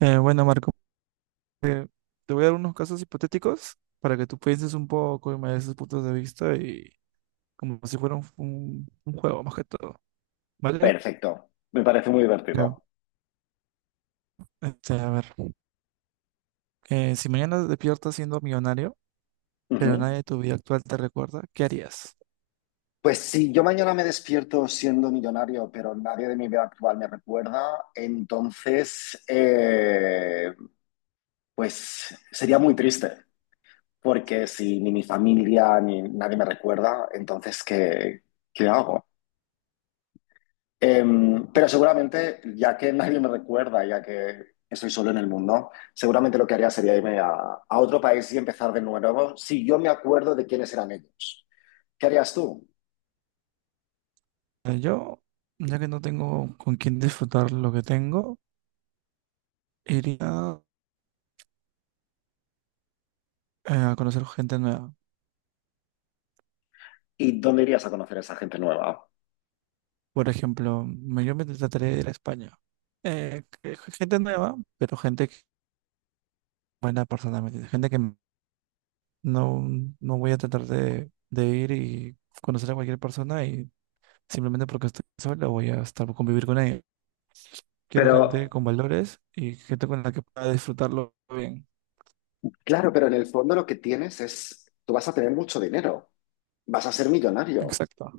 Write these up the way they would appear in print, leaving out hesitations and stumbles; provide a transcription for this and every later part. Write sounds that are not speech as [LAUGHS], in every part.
Bueno, Marco, te voy a dar unos casos hipotéticos para que tú pienses un poco y me des tus puntos de vista y como si fuera un juego más que todo, ¿vale? Perfecto, me parece muy Ya. divertido. Este, a ver, si mañana despiertas siendo millonario, pero Ujú. nadie de tu vida actual te recuerda, ¿qué harías? Pues si yo mañana me despierto siendo millonario, pero nadie de mi vida actual me recuerda, entonces, pues sería muy triste, porque si ni mi familia ni nadie me recuerda, entonces, ¿qué hago? Pero seguramente, ya que nadie me recuerda, ya que estoy solo en el mundo, seguramente lo que haría sería a otro país y empezar de nuevo si yo me acuerdo de quiénes eran ellos. ¿Qué harías tú? Yo, ya que no tengo con quién disfrutar lo que tengo, iría a conocer gente nueva. ¿Y dónde irías a conocer a esa gente nueva? Por ejemplo, yo me trataré de ir a España. Gente nueva, pero buena personalmente, gente que no, no voy a tratar de ir y conocer a cualquier persona y simplemente porque estoy sola voy a estar convivir con ella. Quiero Pero, gente con valores y gente con la que pueda disfrutarlo bien. claro, pero en el fondo lo que tienes es, tú vas a tener mucho dinero, vas a ser millonario. Exacto.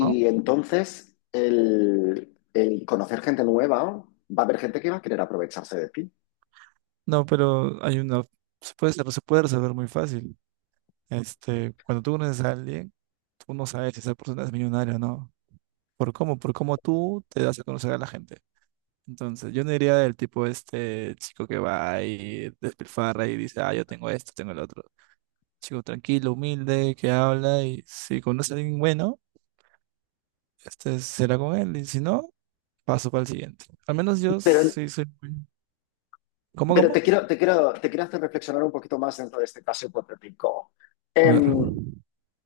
¿No? entonces el conocer gente nueva, va a haber gente que va a querer aprovecharse de ti. No, pero hay una, se puede resolver muy fácil. Este, cuando tú conoces a alguien, tú no sabes si esa persona es millonaria o no. ¿Por cómo? Por cómo tú te das a conocer a la gente. Entonces, yo no diría del tipo este chico que va y despilfarra y dice, ah, yo tengo esto, tengo el otro. Chico tranquilo, humilde, que habla y si conoce a alguien bueno, este será con él y si no, paso para el siguiente. Al menos yo Pero sí soy muy... ¿Cómo, Pero cómo? Te quiero hacer reflexionar un poquito más dentro de este caso hipotético. A ver. Em,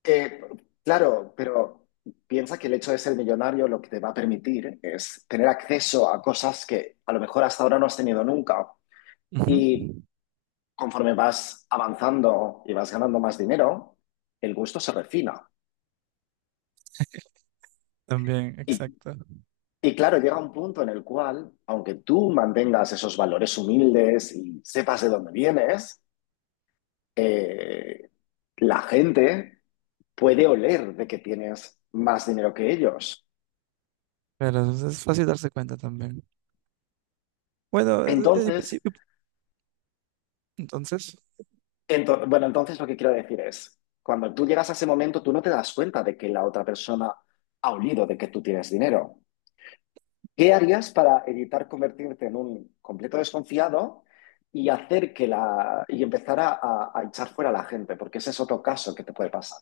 eh, claro, pero piensa que el hecho de ser millonario lo que te va a permitir es tener acceso a cosas que a lo mejor hasta ahora no has tenido nunca. Ujú. Y conforme vas avanzando y vas ganando más dinero, el gusto se refina. También, Y, exacto. y claro, llega un punto en el cual, aunque tú mantengas esos valores humildes y sepas de dónde vienes, eh, la gente puede oler de que tienes más dinero que ellos. Pero es fácil darse cuenta también. Bueno, pues sí, Entonces, entonces, entonces lo que quiero decir es, cuando tú llegas a ese momento, tú no te das cuenta de que la otra persona ha olido de que tú tienes dinero. ¿Qué harías para evitar convertirte en un completo desconfiado y hacer que la y empezar a echar fuera a la gente? Porque ese es otro caso que te puede pasar.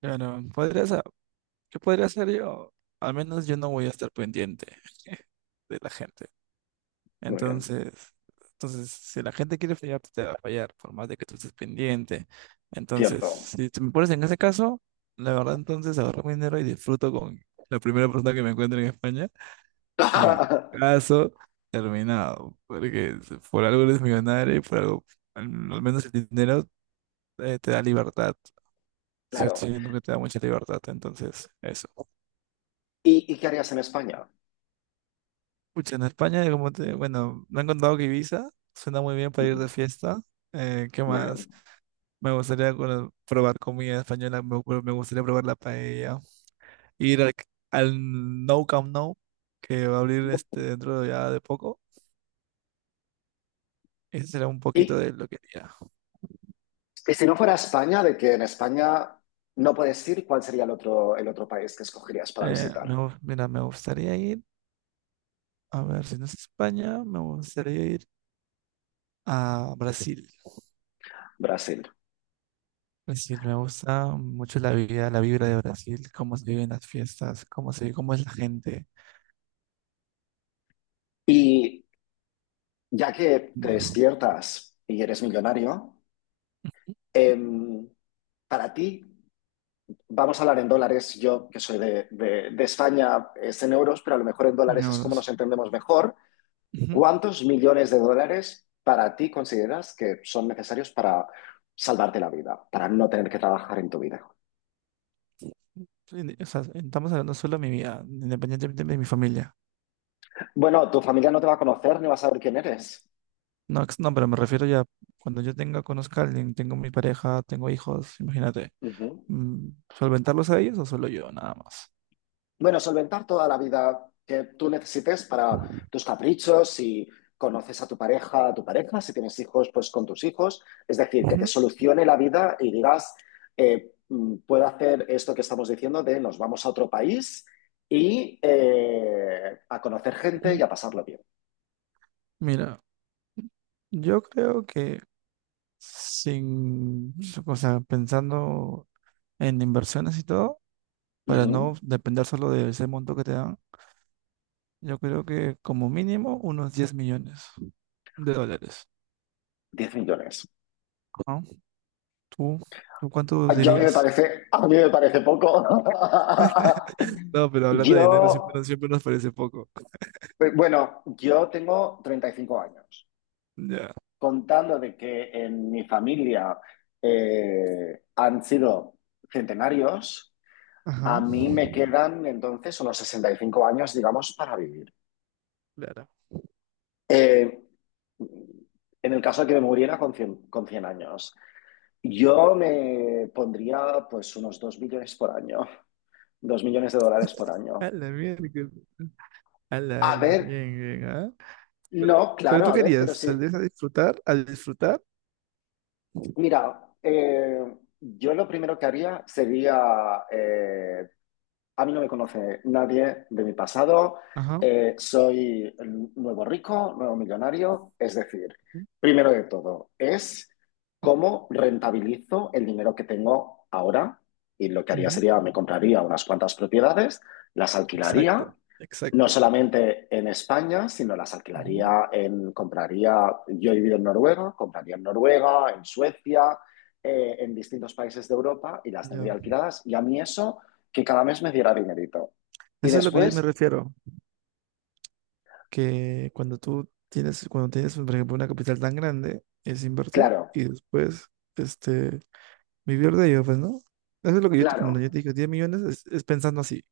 claro, podrías ¿qué podría hacer yo? Al menos yo no voy a estar pendiente [LAUGHS] de la gente. Muy bien, Entonces, entonces, si la gente quiere fallar, pues te va a fallar, por más de que tú estés pendiente. Entonces, cierto. si te me pones en ese caso, la verdad, entonces agarro mi dinero y disfruto con la primera persona que me encuentre en España. Y [LAUGHS] caso terminado, porque si por algo eres millonario y por algo, al al menos el dinero te da libertad. Cierto, Claro. siento que te da mucha libertad, entonces, eso. Y qué harías en España? Pucha, en España, como te, bueno, me han contado que Ibiza suena muy bien para ir Ujú, de fiesta. ¿Qué muy más? bien. Me gustaría probar comida española, me gustaría probar la paella, ir al No Camp No, que va a abrir este dentro de ya de poco. Ese será un poquito ¿Y de lo que haría. Y si no fuera España, de que en España no puedes ir, ¿cuál sería el otro país que escogerías para visitar? Mira, me gustaría ir, a ver, si no es España, me gustaría ir a Brasil. Brasil. Brasil, me gusta mucho la vida, la vibra de Brasil, cómo se viven las fiestas, cómo es la gente. Y ya que te Ujú. despiertas y eres millonario, em, para ti, vamos a hablar en dólares, yo que soy de España es en euros, pero a lo mejor en dólares es Ujú. como nos entendemos mejor. ¿Cuántos millones de dólares para ti consideras que son necesarios para salvarte la vida, para no tener que trabajar en tu vida? Sí, o sea, estamos hablando solo de mi vida, independientemente de mi familia. Bueno, tu familia no te va a conocer ni va a saber quién eres. No, pero me refiero ya, cuando yo tenga, conozca a alguien, tengo mi pareja, tengo hijos, imagínate, Ujú. mm, ¿solventarlos a ellos o solo yo, nada más? Bueno, solventar toda la vida que tú necesites para tus caprichos, si conoces a tu pareja, si tienes hijos, pues con tus hijos. Es decir, que te Ujú. solucione la vida y digas, puedo hacer esto que estamos diciendo de nos vamos a otro país y a conocer gente y a pasarlo bien. Mira, yo creo que sin, o sea, pensando en inversiones y todo, para Ujú. no depender solo de ese monto que te dan, yo creo que como mínimo unos $10 millones. 10 millones. Ajá. ¿Tú, tú cuánto Yo a mí me dirías? parece, a mí me parece poco. No, pero [LAUGHS] hablando de dinero Yo, siempre nos parece poco. Bueno, yo tengo 35 años. Ya. Contando de que en mi familia han sido centenarios, Ajá. a mí me quedan entonces unos 65 años, digamos, para vivir. Claro. Eh, en el caso de que me muriera con 100 años, yo me pondría pues unos 2 millones por año, 2 millones de dólares por A año. la mierda. A Bien, ver, bien, ¿ah? Pero, no, pero claro, tú a ver, querías pero sí, salir a disfrutar, a disfrutar. mira, yo lo primero que haría sería, a mí no me conoce nadie de mi pasado. Ajá. Soy el nuevo rico, nuevo millonario. Es decir, Ujú, primero de todo, es cómo rentabilizo el dinero que tengo ahora. Y lo que haría ujú, sería, me compraría unas cuantas propiedades, las alquilaría exacto, no exacto. solamente en España, sino las Ujú, alquilaría compraría, yo he vivido en Noruega, compraría en Noruega, en Suecia, en distintos países de Europa y las tendría ya. alquiladas. Y a mí eso, que cada mes me diera dinerito. Y Eso es lo que yo me después, refiero, que cuando tú tienes, cuando tienes, por ejemplo, una capital tan grande, es invertir claro, y después, este, vivir de ello, pues, ¿no? Eso es lo que yo, como claro, yo te dije, 10 millones es pensando así.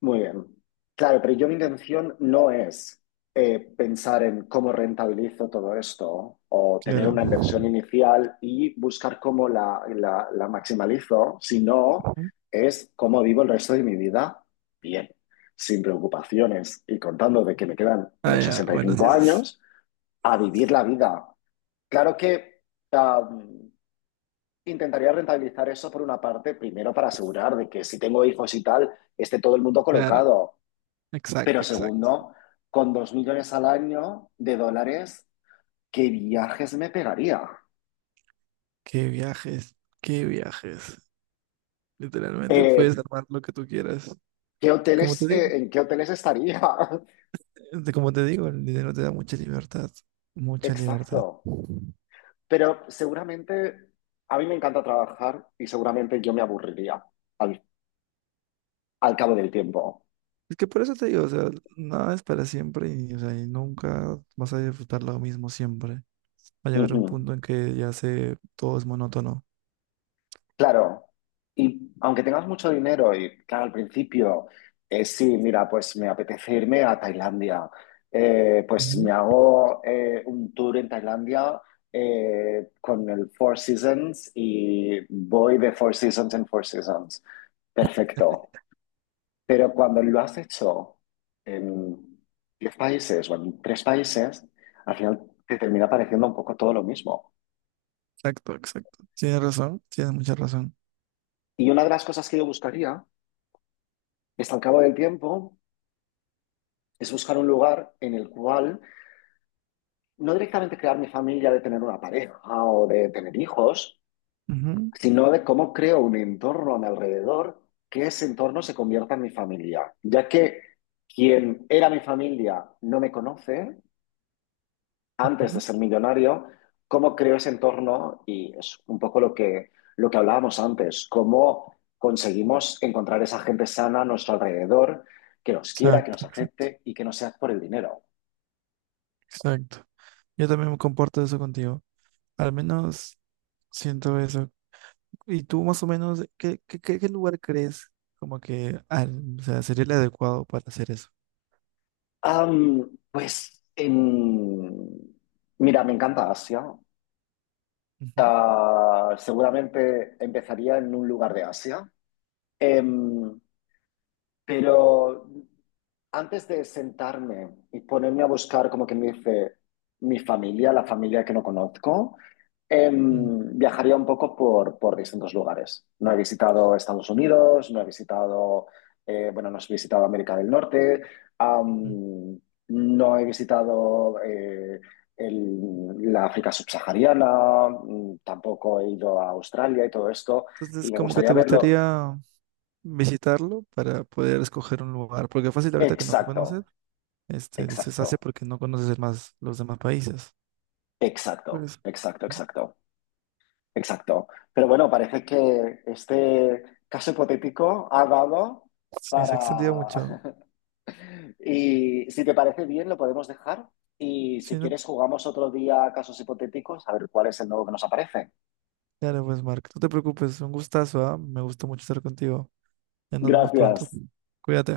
muy bien. Claro, pero yo mi intención no es pensar en cómo rentabilizo todo esto o tener Claro. una inversión inicial y buscar cómo la maximalizo, sino Ujú. es cómo vivo el resto de mi vida bien, sin preocupaciones y contando de que me quedan Ah, unos ya, sesenta y bueno, así cinco es. años a vivir la vida. Claro que am, intentaría rentabilizar eso por una parte, primero para asegurar de que si tengo hijos y tal, esté todo el mundo Claro. colocado, pero Exacto, exacto. segundo, con 2 millones al año de dólares, ¿qué viajes me pegaría? Qué viajes, qué viajes. Literalmente puedes Eh, armar lo que tú quieras. ¿Qué Como te hoteles, digo, en qué hoteles estaría? [LAUGHS] Como te digo, el dinero te da mucha libertad, mucha libertad. Exacto. Pero seguramente a mí me encanta trabajar y seguramente yo me aburriría al, al cabo del tiempo. Es que por eso te digo, o sea, nada es para siempre y, o sea, y nunca vas a disfrutar lo mismo siempre. Va a llegar Ujú. un punto en que ya se todo es monótono. Claro, y aunque tengas mucho dinero y claro, al principio, sí, mira, pues me apetece irme a Tailandia, pues me Ujú. hago un tour en Tailandia con el Four Seasons y voy de Four Seasons en Four Seasons. Perfecto. Pero cuando lo has hecho en 10 países o en tres países, al final te termina pareciendo un poco todo lo mismo. Exacto, exacto. Tienes razón, tienes mucha razón. Y una de las cosas que yo buscaría es al cabo del tiempo es buscar un lugar en el cual no directamente crear mi familia de tener una pareja o de tener hijos, Ujú, sino de cómo creo un entorno a mi alrededor que ese entorno se convierta en mi familia, ya que quien era mi familia no me conoce antes de ujú. ser millonario, cómo creo ese entorno y es un poco lo que hablábamos antes, cómo conseguimos encontrar esa gente sana a nuestro alrededor que nos quiera, que Exacto, nos exacto, acepte y que no sea por el dinero. exacto. Yo también me comporto eso contigo. Al menos siento eso. ¿Y tú más o menos qué lugar crees como que o sea, sería el adecuado para hacer eso? Pues, en... mira, me encanta Asia. Ujú, Ah, seguramente empezaría en un lugar de Asia. Em, pero antes de sentarme y ponerme a buscar, como que me dice, mi familia, la familia que no conozco, ujú, viajaría un poco por distintos lugares. No he visitado Estados Unidos, no he visitado, bueno, no he visitado América del Norte, ujú. am, no he visitado la África subsahariana, mm, tampoco he ido a Australia y todo esto, Entonces, y me como que gustaría te verlo. gustaría visitarlo para poder escoger un lugar, porque fácil ahorita que no Exacto, conoces, este, dices exacto, Asia porque no conoces más los demás países. exacto, Pues exacto, ujú. exacto. Exacto. Pero bueno, parece que este caso hipotético ha dado Sí, se ha extendido para... mucho. [LAUGHS] Y si te parece bien, lo podemos dejar. Y Sí, si no- quieres, jugamos otro día a casos hipotéticos, a ver cuál es el nuevo que nos aparece. claro, pues Mark, no te preocupes, un gustazo, ¿ah? Me gustó mucho estar contigo. Ya nos vemos pronto. Gracias. Cuídate.